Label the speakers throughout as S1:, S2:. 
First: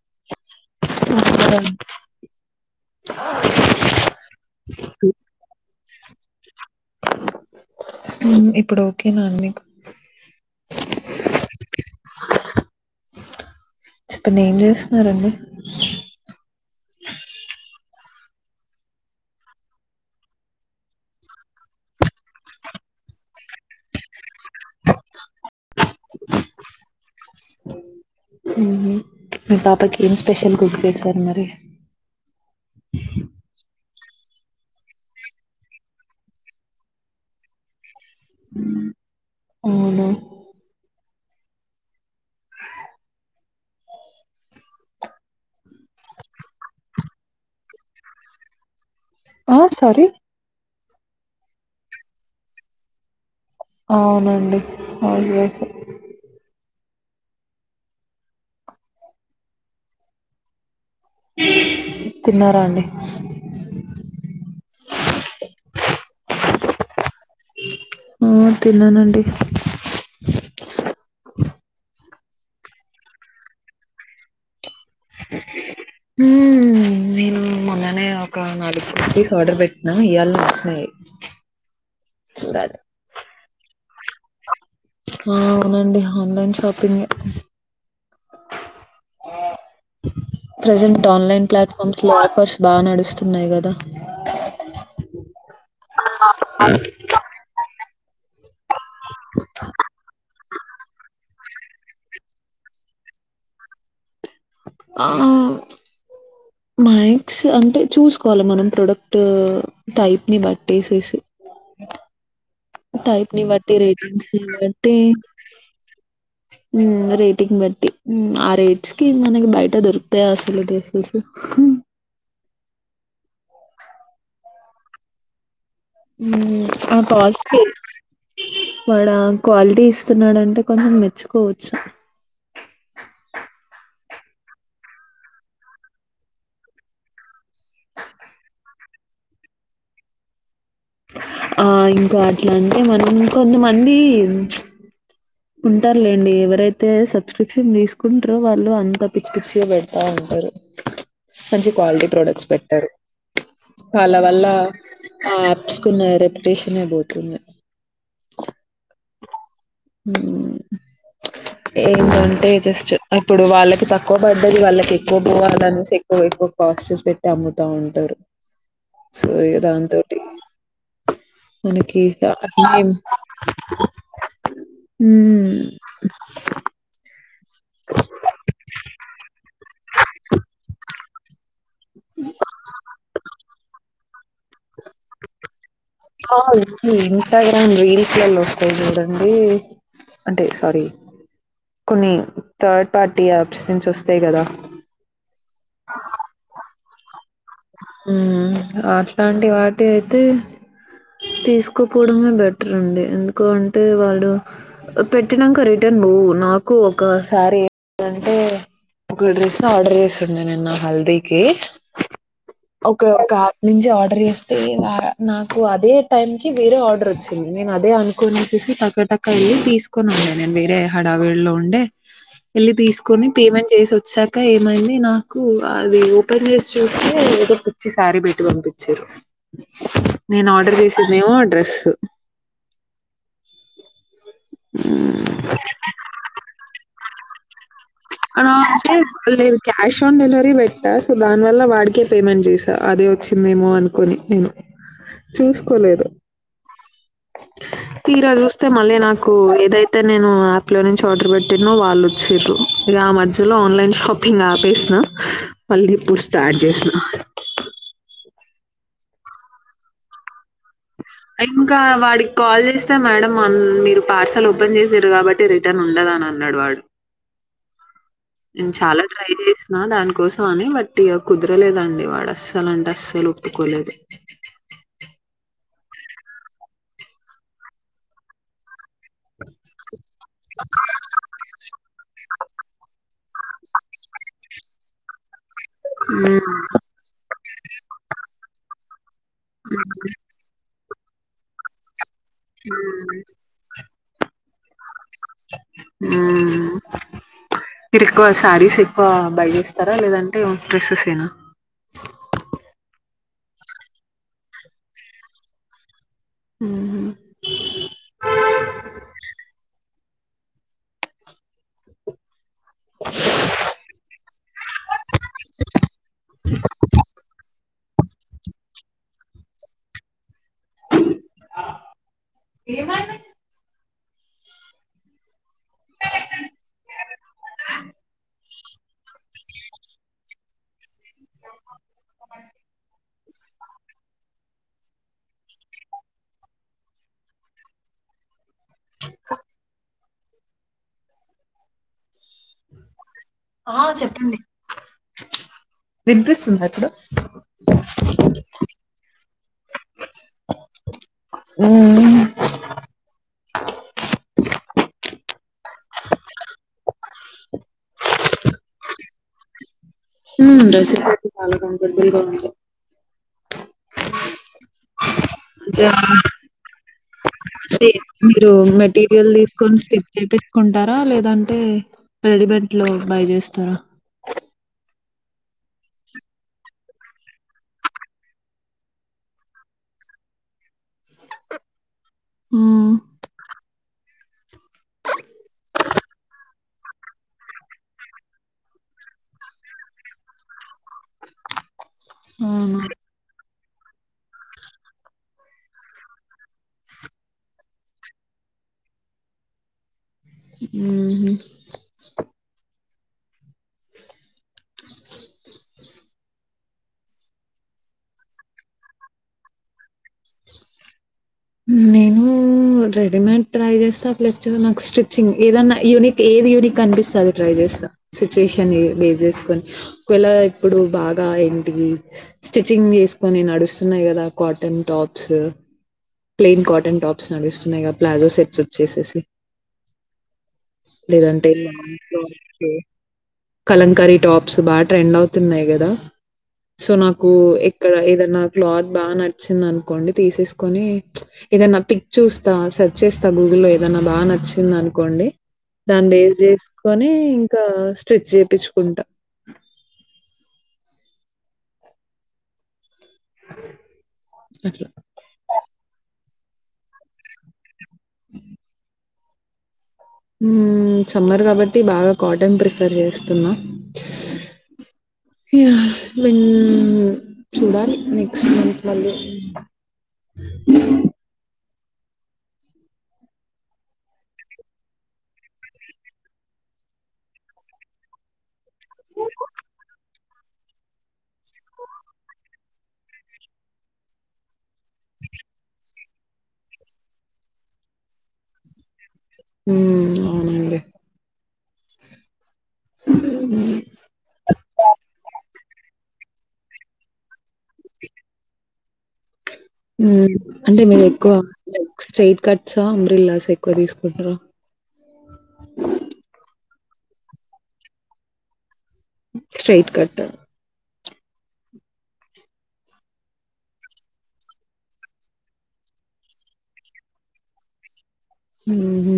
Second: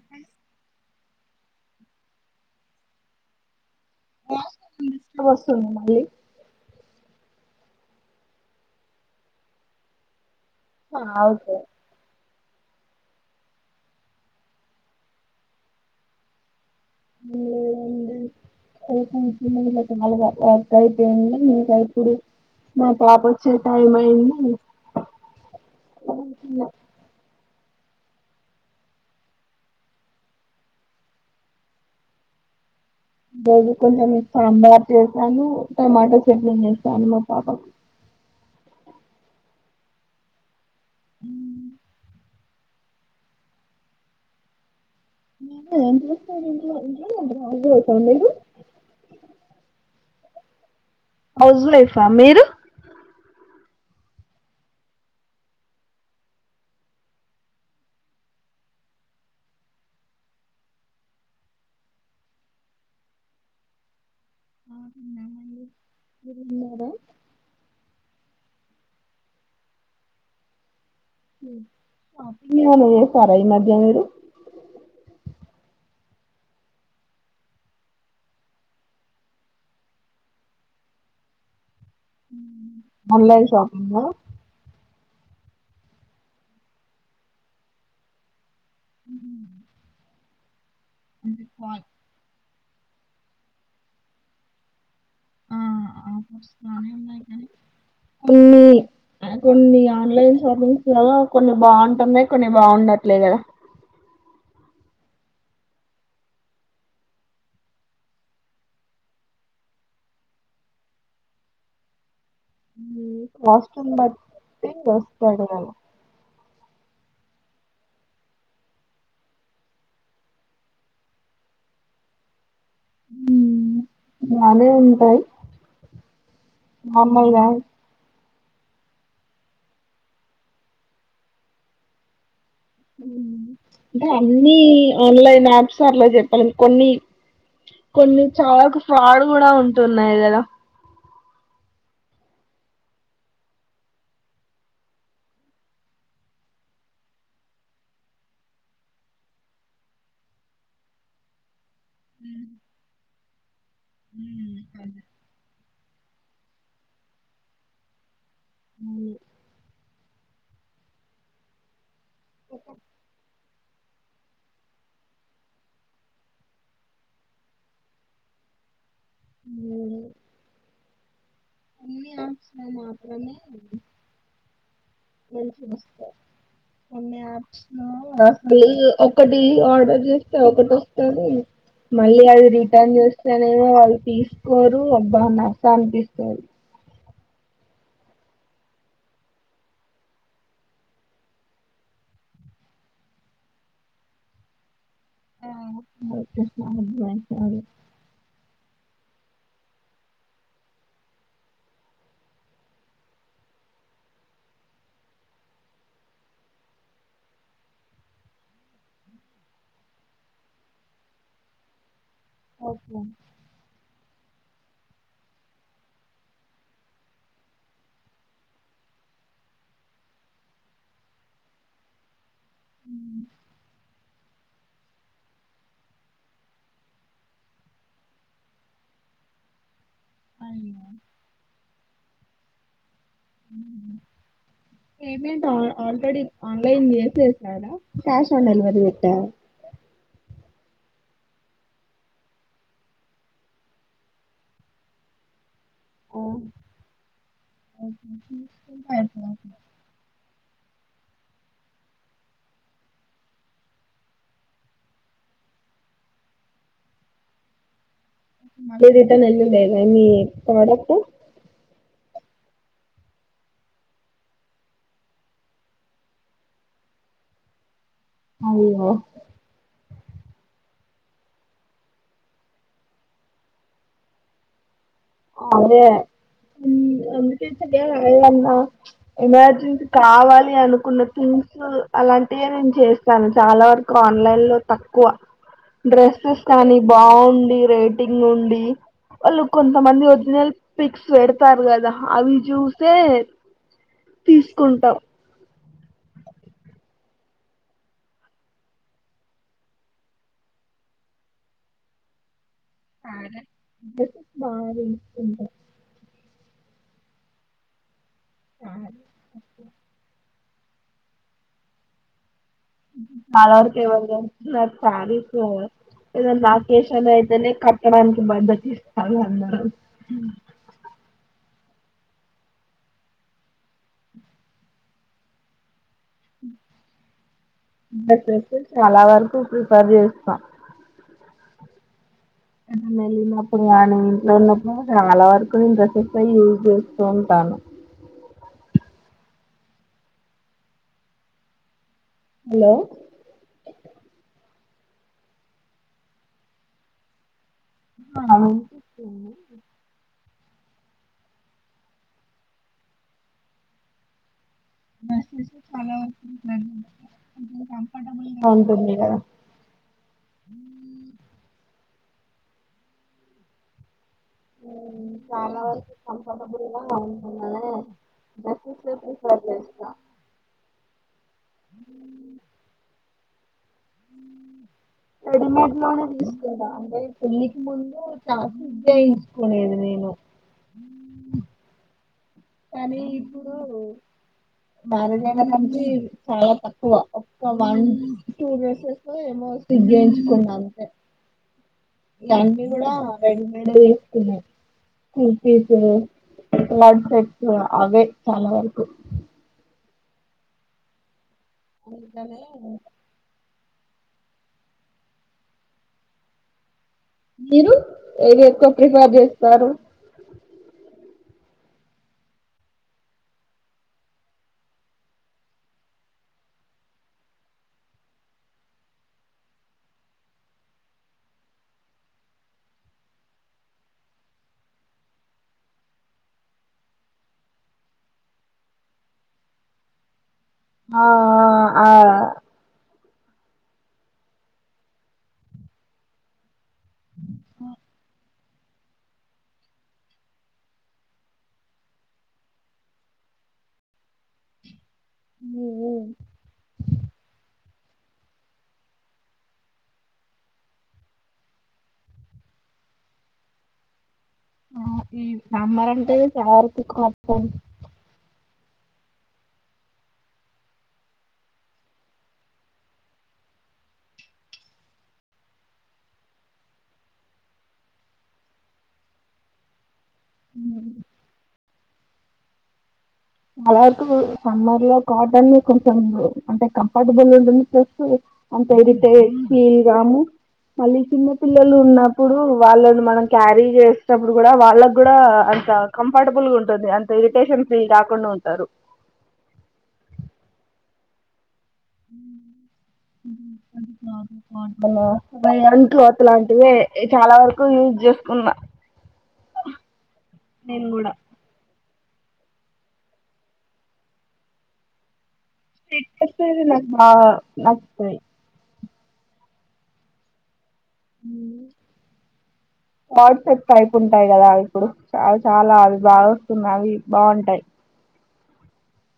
S1: ఆ bye
S2: voice ఉమ్ disturb ఒస్తుంది మళ్ళీ
S1: ఉమ్ ఇప్పుడు ఓకే నా ఆన్ మిక్
S2: వాయిస్
S1: చెప్పండి ఏం చేస్తున్నారండి
S2: హ్మ్ లేదండి. [unintelligible] వర్క్ అయిపోయింది. ఇంకా ఇప్పుడు మా పాప్ ఒచ్చే టైం అయింది.
S1: ఉహు మీ పాపకి ఏం స్పెషల్ కుక్ చేశార్ మరి
S2: దగు కొంచం సాంబార్ చేసాను టమాటా చట్నీ చేసాను మా పాపకు
S1: అవునా
S2: అ మీరు ఏం చేస్తార్ ఇంట్లో ఇంట్లోనే ఉంట్రా [unintelligible] మీరు
S1: ఆ సారి
S2: హుజ్వుల్ ఎష్నా మీరు
S1: అవునండి హౌజ్ వైఫ్ ఎ తిన్నారా అండి.
S2: తిన్నారా
S1: ఆ తిన్నానండి
S2: హ్మ్ షాపింగ్ ఏమైనా చేసారా ఇ మధ్య మీరు
S1: హుమ్మ్ నేను మొన్ననే ఒక నాలుగ్ కుర్తిస్ ఆర్డర్ పెట్టినా. ఈయల్నే ఒచ్చినాయ్ చూడాలే.
S2: ఆన్లైన్ షాపింగ్ ఆహ్
S1: ఆ అవునండి ఆన్లైన్ షాపింగ్ ఎ ప్రెజెంట్ ఆన్లైన్ ప్లాట్ఫార్మ్స్ లో ఆఫర్స్ బా నడుస్తున్నాయ్ కదా
S2: ఆ ఆఫర్స్ బానే ఉన్నయ్ కని కొన్ని కొన్ని ఆన్లైన్ షాపింగ్స్లా కొన్ని బావుంటన్నాయ్ కొన్ని బాగుండట్లే కద
S1: ఆవ్ మైక్స్ అంటే చూసుకోవాల్ మనం ప్రొడక్ట్ టైప్ ని బట్టేసేసి
S2: ఉమ్,
S1: టైప్ ని వట్టి
S2: కాస్ట్యూమ్
S1: రేటింగ్స్ ని
S2: బట్టి
S1: వట్టి
S2: వస్తాడు కదా
S1: రేటింగ్ బట్టి ఆ రేట్స్ కి మనకి బయట దొరుకుతాయా అసలు డ్రెసెస్
S2: అదే ఉంటాయి నార్మల్గా అంటే
S1: వాడ క్వాలిటీ ఇస్తున్నాడంటే కొంచెం మెచ్చుకోవచ్చు
S2: అంటే అన్ని ఆన్లైన్ యాప్స్ అట్లా చెప్పాల కొన్ని కొన్ని చాలాకు ఫ్రాడ్ కూడా ఉంటున్నాయి కదా
S1: ఆ ఇంకా అట్లా అంటే మనం కొంతమంది ఉంటారులేండి ఎవరైతే సబ్స్క్రిప్షన్ తీసుకుంటారో వాళ్ళు అంత పిచ్చి పిచ్చిగా పెడతా ఉంటారు మంచి క్వాలిటీ ప్రోడక్ట్స్ పెట్టారు వాళ్ళ వల్ల యాప్స్ కున్న రెప్యుటేషన్ పోతుంది ఏంటంటే జస్ట్ ఇప్పుడు వాళ్ళకి తక్కువ పడ్డది వాళ్ళకి ఎక్కువ పోవాలనేసి ఎక్కువ ఎక్కువ కాస్టూస్ పెట్టి అమ్ముతా ఉంటారు సో ఇ దా తటి మనకి
S2: మాత్రమే
S1: హ
S2: అ ఒకటి ఆర్డర్ చేస్తే ఒకటి వస్తది మళ్ళీ అది రిటర్న్ చేస్తేనేమో వాళ్ళు తీసు కోరు అబ్బా నా తలా పీకుతారు
S1: ఇంస్టాగ్రామ్ రీల్స్లలో వస్తాయి చూడండి అంటే సారీ కొన్ని థర్డ్ పార్టీ యాప్స్ నుంచి వస్తయి కదా
S2: ఆ
S1: ఉ అట్లాంటి వాటి అయితే తీసుకోపోవడమే బెటర్ అండి ఎందుక అంటే వాళ్ళు పెట్టినాక రిటర్న్ పోవు నాకు ఒకసారి ఏంటే ఒక డ్రెస్ ఆర్డర్ చేసినండి నేను హల్దీకి
S2: ఓకే.
S1: ఒకే ఒక యాప్ నుంచి ఆర్డర్ ఆర్డర్ చేస్తే నాకు అదే టైంకి వేరే ఆర్డర్ వచ్చింది నేను అదే అనుకోని వేసి టక్క టక్క వెళ్ళి తీసుకొని ఉండే నేను వేరే హడావేలో ఉండే వెళ్ళి తీసుకుని పేమెంట్ చేసి వచ్చ ఇంకా ఏమైంది నాకు అది ఓపెన్ చేసి చూస్తే పిచ్చి సారి బెట్టి పంపించారు నేను ఆర్డర్ చేసిందేమో ఆ డ్రెస్
S2: ఉ పేమెంట్ ఆల్రెడీ ఆన్లైన్సి కష్ ఆన్
S1: అని
S2: డెలివరి
S1: అంటే
S2: పెట్టారా
S1: లేదు క్యాష్ దాని వల్ల వాడికే పేమెంట్ చేసా అదే వచ్చిందేమో అనుకోని నేను చూ కొలేదు తీరా చూస్తే మళ్ళీ నాకు ఏదైతే నేను యాప్ లో నుంచి ఆర్డర్ పెట్టిన నా మిస్టేక్ కు ఆ మధ్యలో ఆన్లైన్ షాపింగ్ ఆపేసిన మళ్ళ ఇప్పుడు స్టార్ట్ చేసిన
S2: మళ్ళీ రిటర్న్ వెళ్ళలేదా మీ ప్రొడక్ట్
S1: ఇంకా వాడికి కాల్ చేస్తే మేడం మీరు పార్సల్ ఓపెన్ చేసారు కాబట్టి రిటర్న్ ఉండదా అని అన్నాడు వాడు
S2: అయ్యో
S1: నేనుచాలా ట్రై చేసి నా దాని కోసం అని బట్టిగా కుదరలేదండి వాడు అస్సలు అంటే అస్సలు ఒప్పుకోలేదు
S2: అదే అ కాన్న ఎమర్జెన్సీ కావాలి అనుకున్న థింగ్స్ అలాంటివే నేను చేస్త కానీ చాలా వరకు ఆన్లైన్ లో తక్కువ డ్రెస్సెస్
S1: హ్మ్.
S2: కానీ బాగుంది రేటింగ్ ఉండి వాళ్ళు కో కొంతమంది ఒరిజినల్ పిక్స్ పెడతారు కదా అవి చూసే
S1: హ్మ్.
S2: తీస్ కుంటా
S1: మ్మ్ మీరు ఎక్కువ శారీస్ ఎక్కువ బై చేస్తారా లేదంటే డ్రెస్సెస్ ఏనా
S2: [inaudible]
S1: హ్మ్
S2: చాల వరకు ఎవరు కడుతున్నారు సారీస్ ఏదన్న అకేషన్ అయితేనే కట్టడానికి బద్దకి ఆది అన్నారు
S1: ఏం అయింది
S2: డ్రెస్సెస్ ఏ చాలా వార్ కు ప్రిపర్ చేస్త నేన వెళ్ళినప్పుడు కాని ఇంట్లో ఉన్నప్పుడు చాలా వరకు నేను డ్రెసెస్ యూజ్ చేస్తూ ఉంటాను హలో
S1: ఆ చెప్పండి వినిపిస్తుందా ఇప్పుడు
S2: ఆ
S1: మ్మ్
S2: కంఫర్టబుల్ గా ఉంటుందిగా
S1: మ్మ్ డ్రెస్సెస్ అయితే సన్నగా ఉం పొట్టివిగా ఉంటాయి
S2: అ
S1: జరా
S2: ఉంటుందనే
S1: మీరు
S2: డ్రెస్సెస్
S1: మెటీరియల్
S2: ప్రిఫర్
S1: తీసుకొని
S2: చేస్తా
S1: స్ట్రిచ్ చేయిసుకుంటారా లేదాంటే మ్మ్ రెడమెంట్ లో బయ చేస్తారా
S2: రెడీమేడ్ లోనే తీసుకుంటా అంటే పెళ్లికి ముందు ఇట్ల ఫిట్ చేయించుకునేది నేను
S1: మ్మ్
S2: కానీ ఇప్పుడు మ్యారేజ్ అయినప్పుడు నుంచి చాలా తక్కువ ఒక్క వన్ టూ డేసెస్ ఏమో స్ట్రిచ్ చేయించుకున్నా అంతే అన్ని
S1: అవును
S2: కూడా రెడీమేడ్ వేసుకున్న కుర్తిస్ కో ఆర్డ్ సెట్స్ అవ్వే చాలా వరకు
S1: మ్మ్
S2: అట్లనే మీరు ఏది ఎక్కువ ప్రిఫేర్ చేస్తారు
S1: నేను రెడీమేడ్ ట్రై చేస్తా ప్లస్ నాకు స్టిచ్చింగ్ ఏదన్నా యూనిక్ ఏది యూనిక్ కనిపిస్తే అది ట్రై చేస్తా సిచ్యుయేషన్ బేస్ చేసుకొని ఒక వెల్ల ఇప్పుడు బాగా ఇంటికి స్టిచ్చింగ్ వేసుకొని నడుస్తున్నాయి కదా cotton tops plain cotton tops నడుస్తున్నాయిగా ప్లాజో సెట్స్ వచ్చేసేసి
S2: ఆ
S1: లేదు అంటే
S2: ఆ
S1: కలంకరీ టాప్స్ బా ట్రెండ్ అవుతున్నాయి కదా సో నాకు ఎక్కడ ఏదన్నా క్లాత్ బాగా నచ్చింది అనుకోండి తీసేసుకొని ఏదనా పిక్ చూస్తా సెర్చ్ చేస్తా గూగుల్లో ఏదన్నా బాగా నచ్చిందన్ కోండి దాన్ని బేస్ చేసుకొని ఇంకా స్ట్రిచ్ చేపించుకుంటా అట్లా.
S2: సాంబారు అంటే కారుకు కాం
S1: మ్మ్ సమ్మర్ కాబట్టి బాగా కాటన్ ప్రిఫర్ చేస్తున్నా చూడాలి ఇగ [unintelligible] నెక్స్ట్ మంత్ మళ్ళీ
S2: మ్మ్ అలారకు సమ్మర్ లో కాటన్ కొంచెం అంటే కంఫర్టబుల్గా ఉంటుంది ప్లస్ అంత ఇరిటే ఫీల్గాము మళ్ళీ చిన్న పిల్లోలు ఉన్నప్పుడు వాళ్ళని మనం క్యారీ చేసేప్పుడు కూడా వాళ్ళ కూడా అంత కంఫర్టబుల్ గా ఉంటుంది అంత ఇరిటేషన్ ఫీల్ కా కాకుండా ఉంటారు
S1: మ్మ్ అవునండి
S2: మ్మ్ హలో బయంటు ఈ లాంటివే ఇ చాలా వరకు యూజ్ చేసుకున్నా
S1: మ్మ్ అంటే మేము ఎక్కువ లేదు స్ట్రైట్ కట్స అబ్రిల్లాస్ ఎక్కువ తీసుకుంటార
S2: స్ట్రైట్ కట్ తెలీదు నాకు బాగా అంతే
S1: స్ట్రైట్ కట్
S2: మ్మ్ వాట్సప్ టైప్ ఉంటాయి కదా ఇప్పుడు చ చాలా అవి బాగా వస్తున్నా అవి బాగుంటాయి
S1: హ్మ్ హు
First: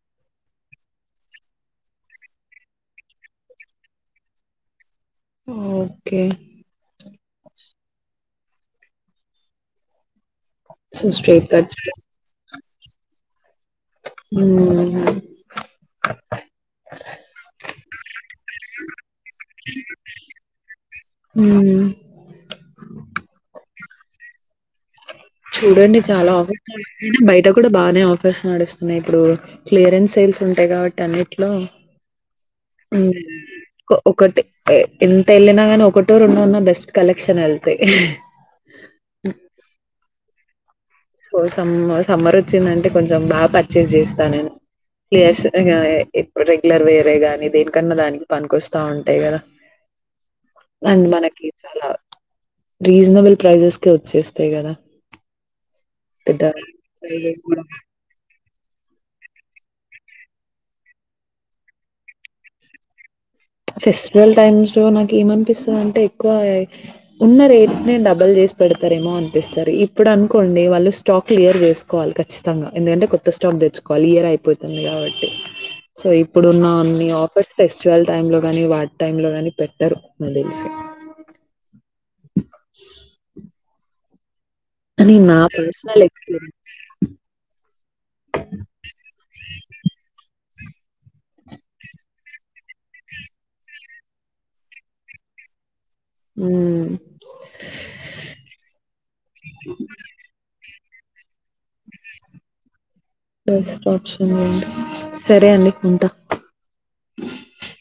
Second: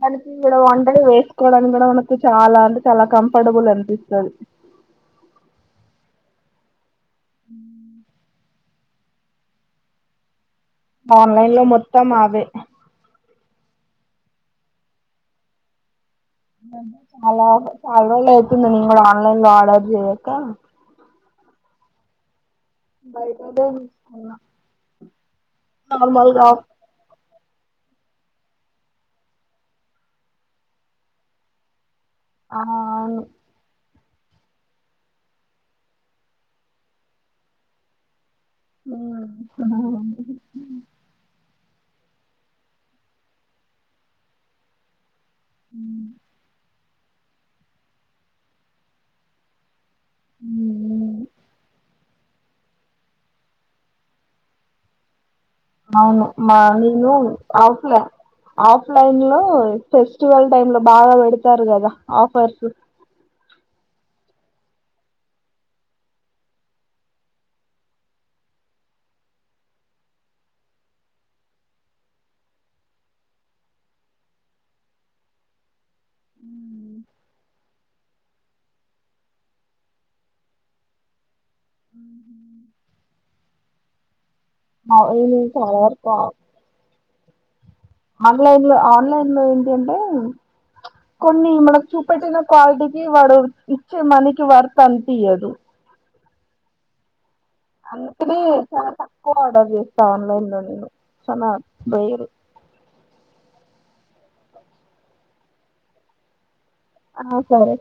S2: దానికి ఇగ ఒంటరి వేసుకోవడానికి కూడా మనకు చాలా అంటే చాలా కంఫర్టబుల్ అనిపిస్తది
S1: ఓకే
S2: మ్మ్
S1: సో స్ట్రెయిట్
S2: ఆన్లైన్ లో
S1: కట్
S2: మొత్తం అవే
S1: మ్మ్
S2: చాలా చాల రోజలు అయితుంది నేను కూడ ఆన్లైన్ లో ఆర్డర్ చేయక
S1: మ్మ్
S2: బయటదే తీసుకున్న
S1: చూడండి చాలా అవ [unintelligible] బయట ట కూడా బానే ఆఫర్స్ నడుస్తున్నాయి ఇప్పుడు క్లియరన్స్ సెల్స్ ఉంటాయి కాబట్టి అన్నిట్లో
S2: ఆహా అవును
S1: ఒక్ ఒకటి ఎంత వెళ్ళినా నీ ఒకటో రెండు ఉన్న బెస్ట్ కలెక్షన్ వెళ్తాయి
S2: మ్మ్ అవునండి
S1: ఇడు సమ్ సమ్మ సమ్మర్ వచ్చిందంటే కొంచెం బాగా పర్చేస్ చేస్తా నేను ప్లేస్ ఇగ ఈ ఏ క్డు రెగ్యులర్ వే తే కాని దేనికన్నా దానికి పనికికొస్తా ఉంటాయి కదా అండ్ మనకి చాలా రీజనబుల్ ప్రైజెస్ కే వచ్చేస్తాయి కదా
S2: అవును మా నను
S1: ప్రైజెస్ కూడా
S2: అవుట్ల ఆఫ్లైన్ లో ఫెస్టివల్ టైమ్ లో బాగా పెడతారు కదా ఆఫర్స్
S1: ఫెస్టివల్ టైమ్స్ లో నాకు ఏమనిపిస్తుందింటే ఎక్కువ ఉన్న రేట్ ని డబల్ చేసి పెడతారేమో అనిపిస్తారు ఇప్పుడు అనుకోండి వాళ్ళు స్టాక్ క్లియర్ చేసుకోవాలి ఖచ్చితంగా ఎందుకంటే కొత్త స్టాక్ తెచ్చుకోవాలి ఇయర్ అయిపోతుంది కాబట్టి సో ఇప్పుడున్న అన్ని ఆఫర్స్ ఫెస్టివల్ టైమ్ లో గాని వాటి టైమ్ లో గాని పెట్టారు నాకు తెలిసి అని నా
S2: నేను చాలా
S1: పర్సనల్
S2: వరకు
S1: ఎక్స్పీరియన్స్
S2: ఆన్లైన్ లో ఆన్లైన్ లో కొంటే కొన్ని మనకి చూపెట్టిన క్వాలిటీకి వాడు ఇచ్చే మనీకి వర్త్ అనిపియ్యాదు
S1: హుమ్మ్
S2: అందుకనే చాలా తక్కువ ఆర్డర్ చేస్తా ఆన్లైన్ లో నేను సనా బేయిరు
S1: బెస్ట్ సరే అండి ఉంటా
S2: ఆ సరే